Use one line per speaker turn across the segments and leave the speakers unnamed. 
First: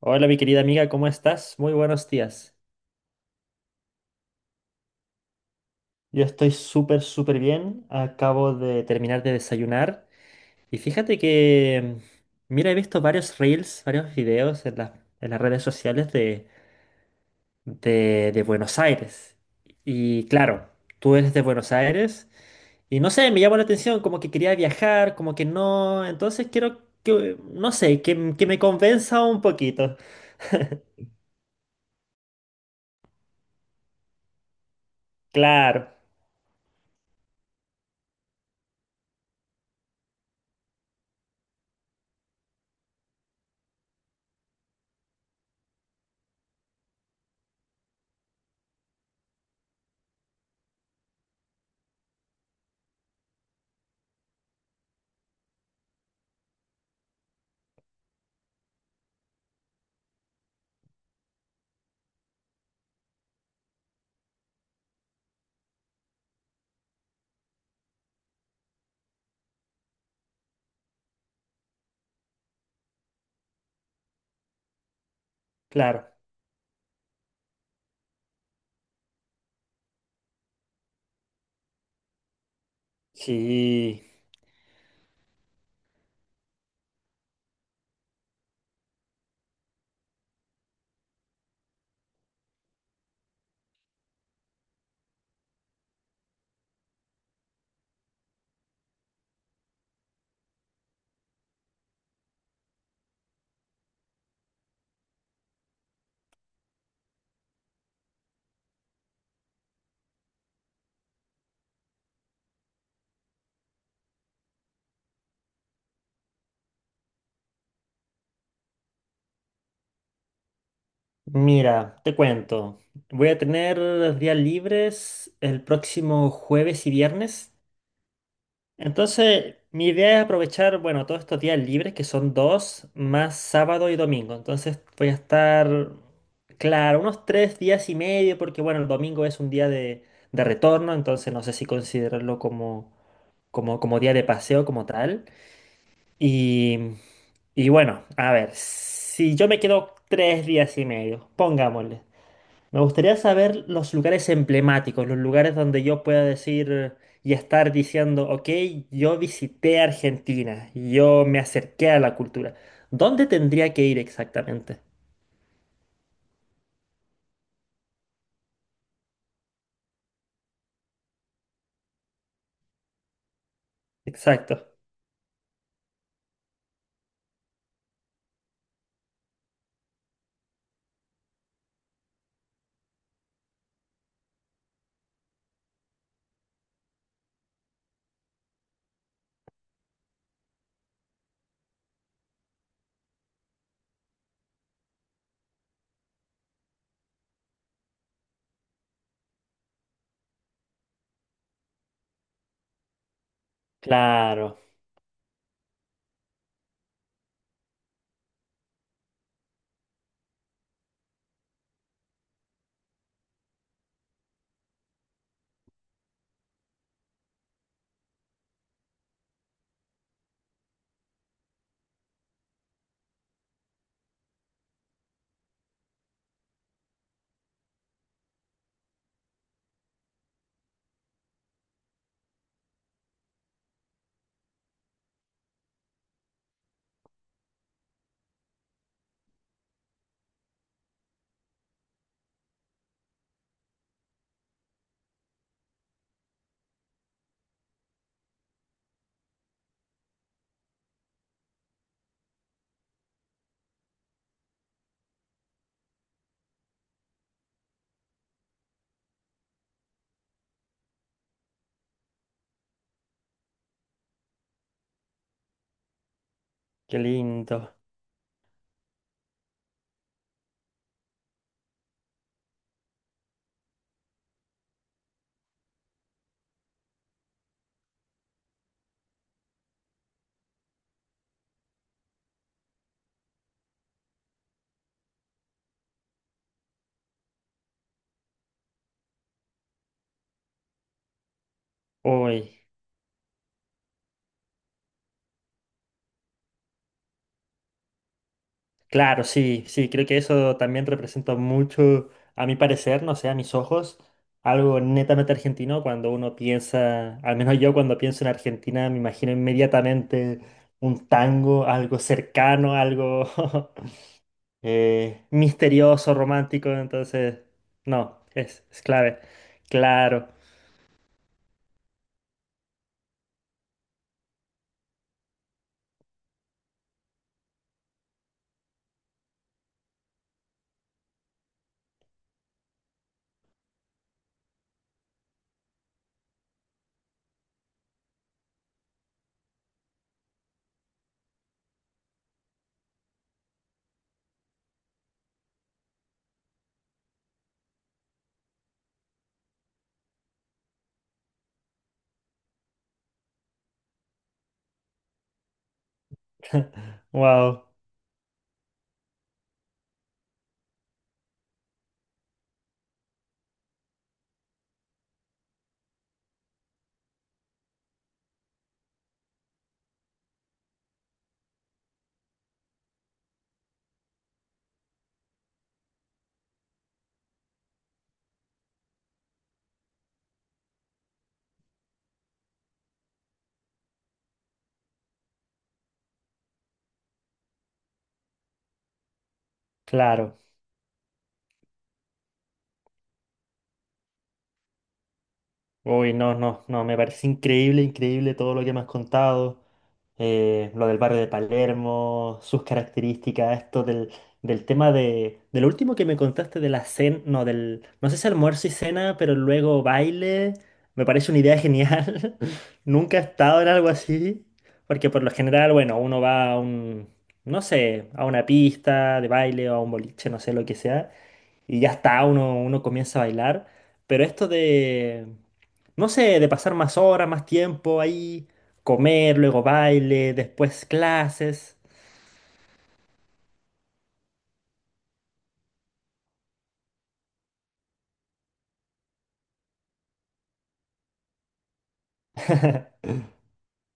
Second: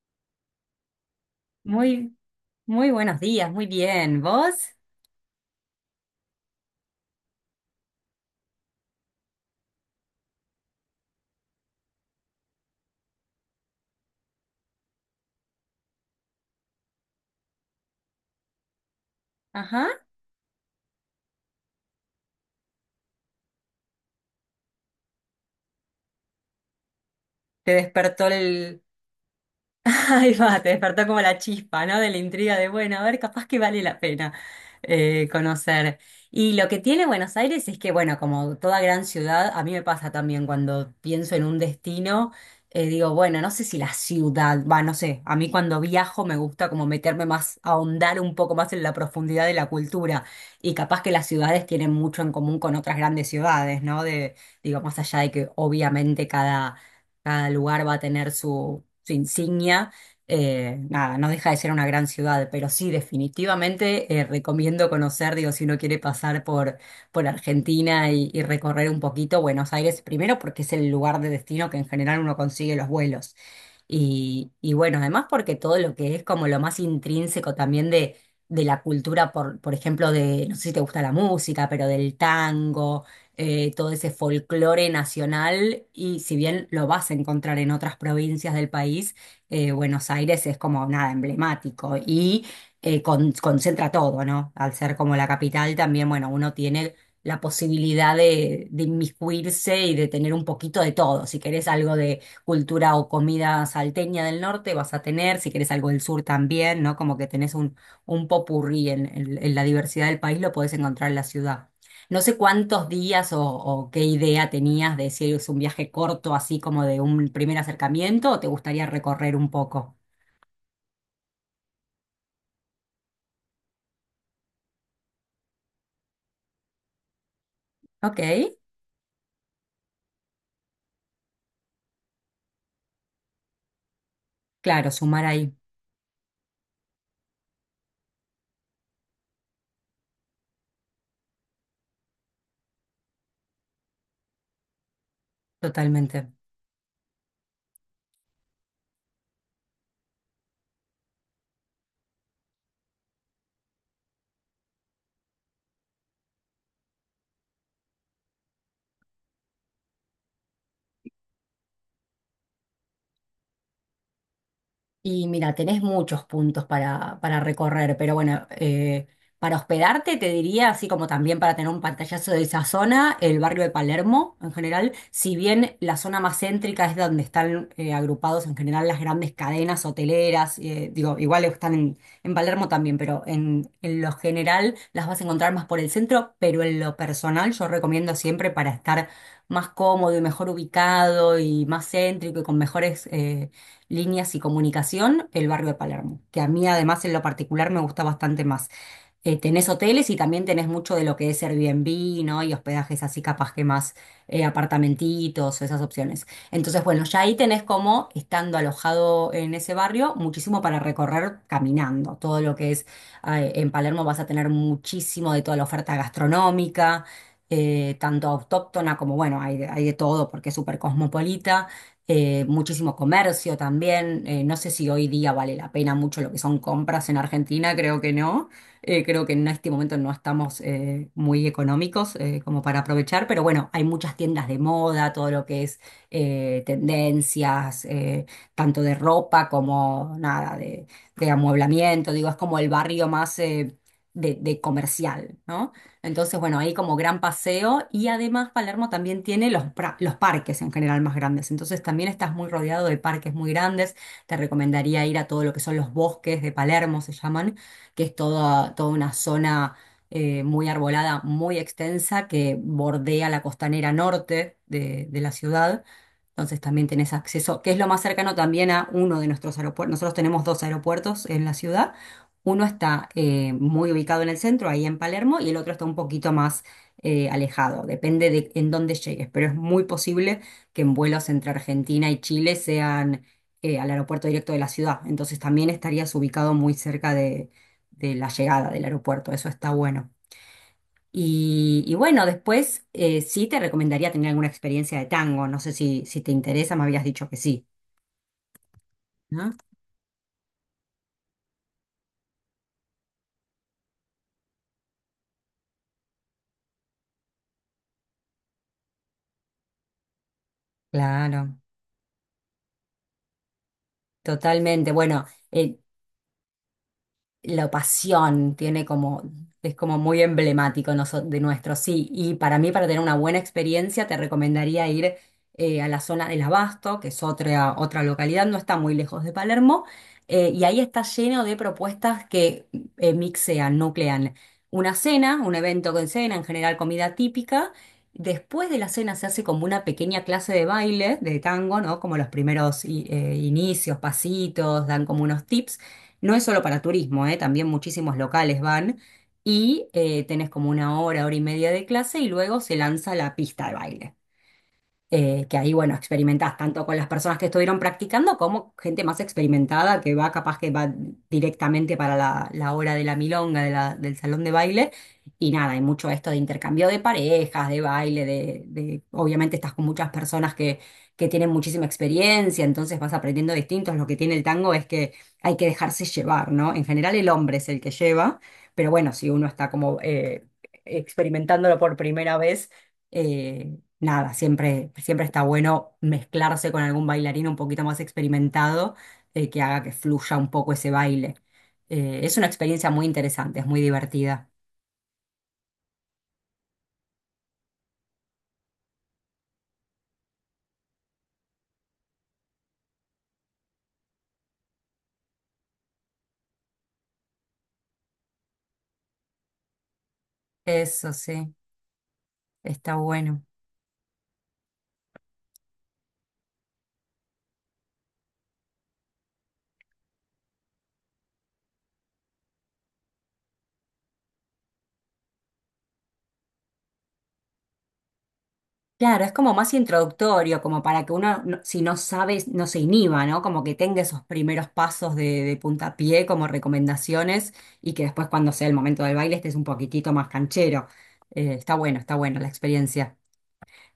Hola, mi querida amiga, ¿cómo estás? Muy buenos
Muy,
días.
muy buenos días, muy bien. ¿Vos?
Yo estoy súper, súper bien. Acabo de terminar de desayunar. Y fíjate que, mira, he visto varios reels, varios videos en las redes sociales de Buenos Aires.
Ajá.
Y claro, tú eres de Buenos Aires. Y no sé, me llamó la atención, como que quería viajar, como que no. Entonces quiero que,
¿Te
no sé,
despertó
que me
el,
convenza un poquito.
Ahí va, te despertó como la chispa, ¿no? De la intriga de, bueno, a ver, capaz que vale la pena
Claro,
conocer. Y lo que tiene Buenos Aires es que, bueno, como toda gran ciudad, a mí me pasa también cuando pienso en un destino, digo, bueno, no sé si la ciudad, va, no sé, a mí cuando viajo me gusta como meterme más, ahondar un poco más en la profundidad de la cultura. Y capaz que las ciudades tienen mucho en común con otras grandes ciudades, ¿no? De, digo, más allá de que obviamente cada, cada lugar va a tener su su insignia, nada, no deja de ser una gran ciudad, pero sí, definitivamente recomiendo conocer, digo, si uno quiere pasar por Argentina y recorrer un poquito Buenos Aires, primero porque es el lugar de destino que en general uno consigue los vuelos. Y bueno, además porque todo lo
claro.
que es como lo más intrínseco también de la cultura, por ejemplo, de, no sé si te gusta la música, pero del tango, todo
Sí.
ese folclore nacional, y si bien lo vas a encontrar en otras provincias del país, Buenos Aires es como nada emblemático y concentra todo, ¿no? Al ser como la capital también, bueno, uno tiene la posibilidad de inmiscuirse y de tener un poquito de todo. Si querés algo de cultura o comida salteña del norte, vas a tener, si querés algo del sur también, ¿no? Como que tenés un popurrí en, en la diversidad del país, lo podés encontrar en la ciudad. No sé cuántos días o qué idea tenías de si es un viaje corto, así como de un primer acercamiento, o te gustaría recorrer un poco.
Mira, te cuento. Voy a tener los días libres el próximo jueves y viernes.
Ok,
Entonces, mi idea es aprovechar, bueno, todos estos días libres, que son dos, más sábado y domingo. Entonces,
claro,
voy a
sumar ahí,
estar, claro, unos tres días y medio, porque, bueno, el domingo es un día de retorno, entonces no sé si considerarlo como día de paseo, como tal.
totalmente.
Y, y bueno, a ver, si yo me quedo tres días y medio, pongámosle. Me gustaría saber los lugares emblemáticos, los lugares donde yo pueda decir y estar diciendo, ok, yo visité Argentina, yo me acerqué a la cultura. ¿Dónde tendría que ir exactamente?
Y mira, tenés muchos puntos para recorrer, pero bueno, para hospedarte te diría, así como también para tener un pantallazo de esa zona, el barrio de Palermo en
Exacto.
general, si bien la zona más céntrica es donde están agrupados en general las grandes cadenas hoteleras, digo, igual están en Palermo también, pero en lo general las vas a encontrar más por el centro, pero en lo personal yo recomiendo siempre para estar más cómodo y mejor ubicado y más céntrico y con mejores líneas y comunicación, el barrio de Palermo, que a mí además en lo particular me gusta bastante más tenés hoteles y también tenés mucho de lo que es Airbnb, ¿no? Y hospedajes así capaz que más
Claro,
apartamentitos, esas opciones. Entonces, bueno, ya ahí tenés como, estando alojado en ese barrio, muchísimo para recorrer caminando. Todo lo que es, en Palermo vas a tener muchísimo de toda la oferta gastronómica. Tanto autóctona como, bueno, hay de todo porque es súper cosmopolita, muchísimo comercio también, no sé si hoy día vale la pena mucho lo que son compras en Argentina, creo que no, creo que en este momento no estamos muy económicos como para aprovechar, pero bueno, hay muchas tiendas de moda, todo lo que es tendencias, tanto de ropa como nada, de amueblamiento, digo, es como el barrio más de comercial, ¿no? Entonces, bueno, ahí como gran paseo y además Palermo también tiene los, los parques en general más grandes, entonces también estás muy rodeado de parques muy grandes, te recomendaría ir a todo lo que son los bosques de Palermo, se llaman que es toda, toda una zona muy arbolada, muy extensa, que bordea la costanera norte de la ciudad. Entonces también
qué
tenés acceso, que
lindo.
es lo más cercano también a uno de nuestros aeropuertos. Nosotros tenemos dos aeropuertos en la ciudad. Uno está muy ubicado en el centro, ahí en Palermo, y el otro está un poquito más alejado. Depende de en dónde llegues, pero es muy posible que en vuelos entre Argentina y Chile sean al aeropuerto directo de la ciudad. Entonces también estarías ubicado muy cerca de la llegada del aeropuerto, eso está bueno. Y bueno,
Uy.
después sí te recomendaría tener alguna experiencia de tango, no sé si, si te interesa, me habías dicho que sí,
Claro,
¿no?
sí, sí, creo que eso también representa mucho, a mi parecer, no sé, a mis ojos, algo netamente argentino cuando uno piensa, al menos yo cuando pienso en Argentina me imagino inmediatamente un
Claro,
tango, algo cercano, algo
totalmente. Bueno, eh,
misterioso, romántico, entonces,
la
no,
pasión
es
tiene
clave,
como, es como muy
claro,
emblemático de nuestro, sí. Y para mí, para tener una buena experiencia, te recomendaría ir a la zona del Abasto, que es otra, otra localidad, no está muy lejos de Palermo, y ahí está lleno de propuestas que mixean, nuclean una cena, un evento con cena, en general comida típica. Después de la cena se hace como una pequeña clase de baile, de tango, ¿no? Como los primeros inicios, pasitos, dan como unos tips. No es solo para turismo, ¿eh? También muchísimos locales van y tenés como una hora, hora y media de clase y luego se lanza la pista de baile que ahí, bueno, experimentás tanto con las personas que
wow,
estuvieron practicando como gente más experimentada que va capaz que va directamente para la, la hora de la milonga, del salón de baile. Y nada, hay mucho esto de intercambio de parejas, de baile, obviamente estás con muchas personas que tienen muchísima experiencia, entonces vas aprendiendo distintos. Lo que tiene el tango es que hay que dejarse llevar, ¿no? En general el hombre es el que lleva, pero bueno, si uno está como experimentándolo por primera vez, eh, nada, siempre, siempre está bueno mezclarse con algún bailarín un poquito más experimentado que haga que fluya
claro.
un poco ese baile. Es una experiencia muy interesante, es muy divertida.
Uy, no, no, no, me parece increíble, increíble todo lo que me has contado. Lo del barrio de Palermo, sus características, esto del tema del último que me contaste de la cena, no, del, no sé si almuerzo y cena, pero luego baile, me
Eso
parece una
sí,
idea genial.
está
Nunca he
bueno.
estado en algo así, porque por lo general, bueno, uno va a no sé, a una pista de baile o a un boliche, no sé, lo que sea y ya está, uno comienza a bailar. Pero esto de, no sé, de pasar más horas, más tiempo ahí,
Claro, es
comer,
como
luego
más
baile,
introductorio, como
después
para que uno,
clases.
si no sabe, no se inhiba, ¿no? Como que tenga esos primeros pasos de puntapié como recomendaciones y que después cuando sea el momento del baile estés un poquitito más canchero. Está bueno, está bueno la experiencia.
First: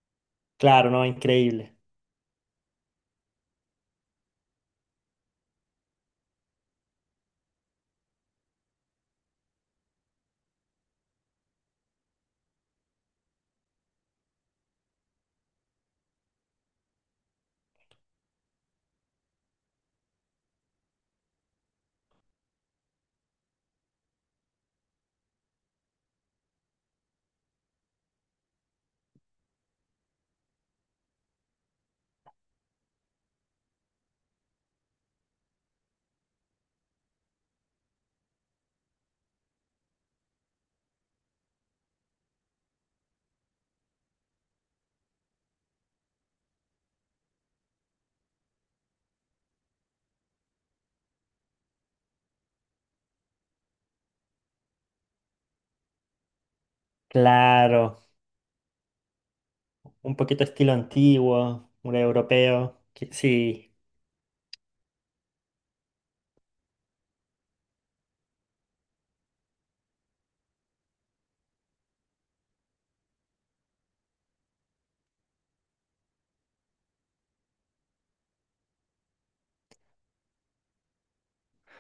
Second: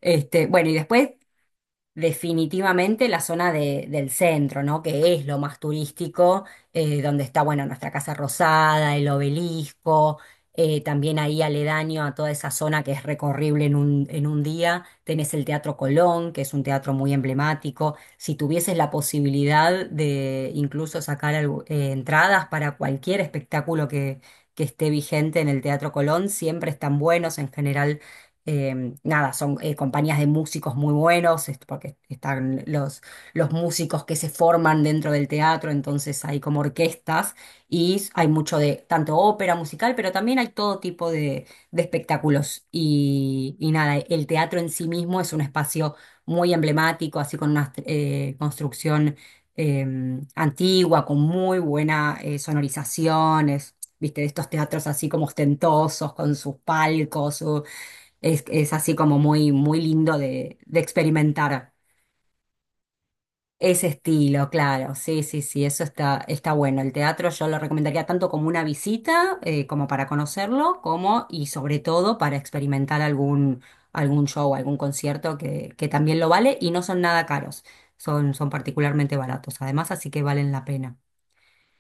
Este, bueno, y
Claro, ¿no?
después
Increíble.
definitivamente la zona del centro, ¿no? Que es lo más turístico, donde está, bueno, nuestra Casa Rosada, el obelisco, también ahí aledaño a toda esa zona que es recorrible en un día. Tenés el Teatro Colón, que es un teatro muy emblemático. Si tuvieses la posibilidad de incluso sacar entradas para cualquier espectáculo que esté vigente en el Teatro Colón, siempre están buenos en general nada, son compañías de músicos muy buenos, porque están los músicos que se forman dentro del teatro, entonces hay como orquestas y hay mucho de tanto ópera musical, pero también hay todo tipo de espectáculos. Y nada, el teatro en sí mismo es un espacio muy emblemático, así con una construcción eh, antigua, con muy buena sonorización, es, viste, de estos teatros así como ostentosos, con sus palcos.
Claro,
Es así como muy, muy
un
lindo
poquito estilo
de
antiguo,
experimentar
un europeo. Que- sí,
ese estilo, claro. Sí, sí, sí, eso está, está bueno. El teatro yo lo recomendaría tanto como una visita, como para conocerlo, como y sobre todo para experimentar algún, algún show, algún concierto que también lo vale y no son nada caros. Son, son particularmente baratos, además, así que valen la pena.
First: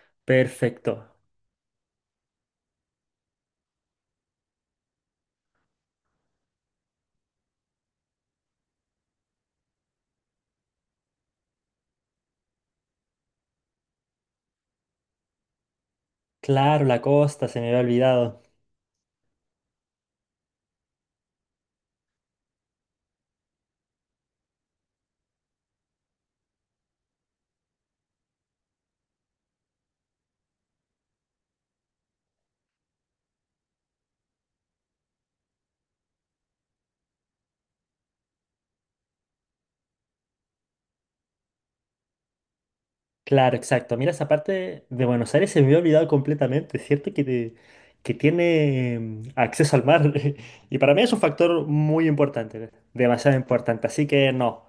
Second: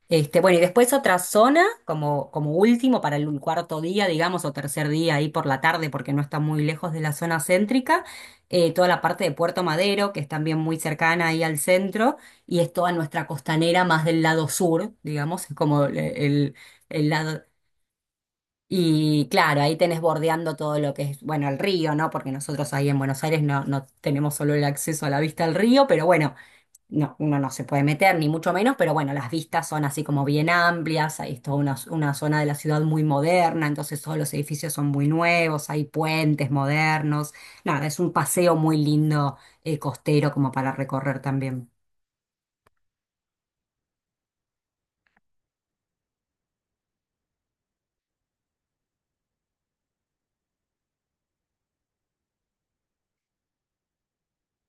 Este, bueno, y después
perfecto.
otra zona, como, como último para el cuarto día, digamos, o tercer día ahí por la tarde, porque no está muy lejos de la zona céntrica, toda la parte de Puerto Madero, que es también muy cercana ahí al centro, y es toda nuestra costanera más del lado sur, digamos, es como el,
Claro, la
el lado.
costa, se me había olvidado.
Y claro, ahí tenés bordeando todo lo que es, bueno, el río, ¿no? Porque nosotros ahí en Buenos Aires no, no tenemos solo el acceso a la vista al río, pero bueno. No, uno no se puede meter, ni mucho menos, pero bueno, las vistas son así como bien amplias, hay toda una zona de la ciudad muy moderna, entonces todos los edificios son muy nuevos, hay puentes modernos, nada, es un paseo muy lindo costero como para recorrer también.
Claro, exacto. Mira, esa parte de Buenos Aires se me había olvidado completamente. Es cierto que, te- que tiene acceso al mar. Y para mí es un factor muy importante, demasiado importante. Así que no,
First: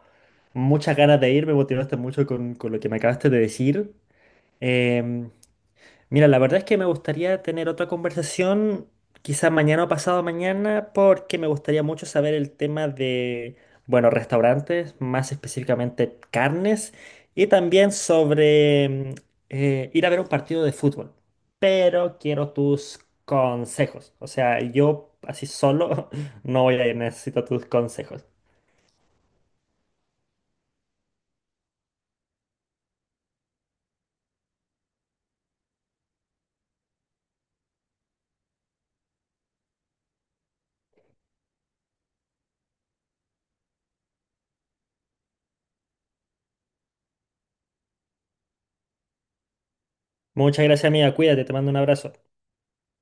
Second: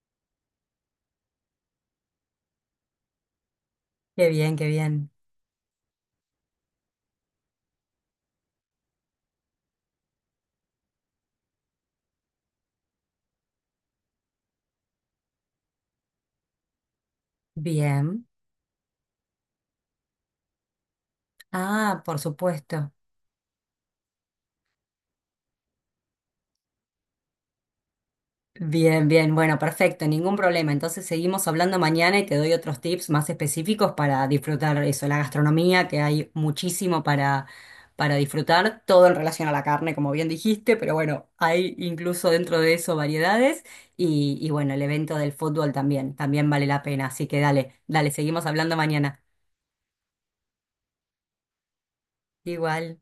muchas ganas de ir, me motivaste mucho con lo que me acabaste de decir.
Qué bien, qué bien.
Em, Mira, la verdad es que me gustaría tener otra conversación, quizá mañana o pasado mañana, porque me gustaría mucho saber el tema de, bueno, restaurantes, más específicamente carnes, y también
Bien.
sobre ir a ver un partido de fútbol.
Ah, por
Pero quiero
supuesto.
tus consejos. O sea, yo así solo no voy a ir, necesito tus consejos.
Bien, bien, bueno, perfecto, ningún problema. Entonces seguimos hablando mañana y te doy otros tips más específicos para disfrutar eso, la gastronomía, que hay muchísimo para disfrutar, todo en relación a la carne, como bien dijiste, pero bueno, hay incluso dentro de eso variedades y bueno, el evento del fútbol también, también vale la pena. Así que dale, dale, seguimos hablando mañana.
Muchas gracias, amiga. Cuídate, te mando un abrazo.
Igual.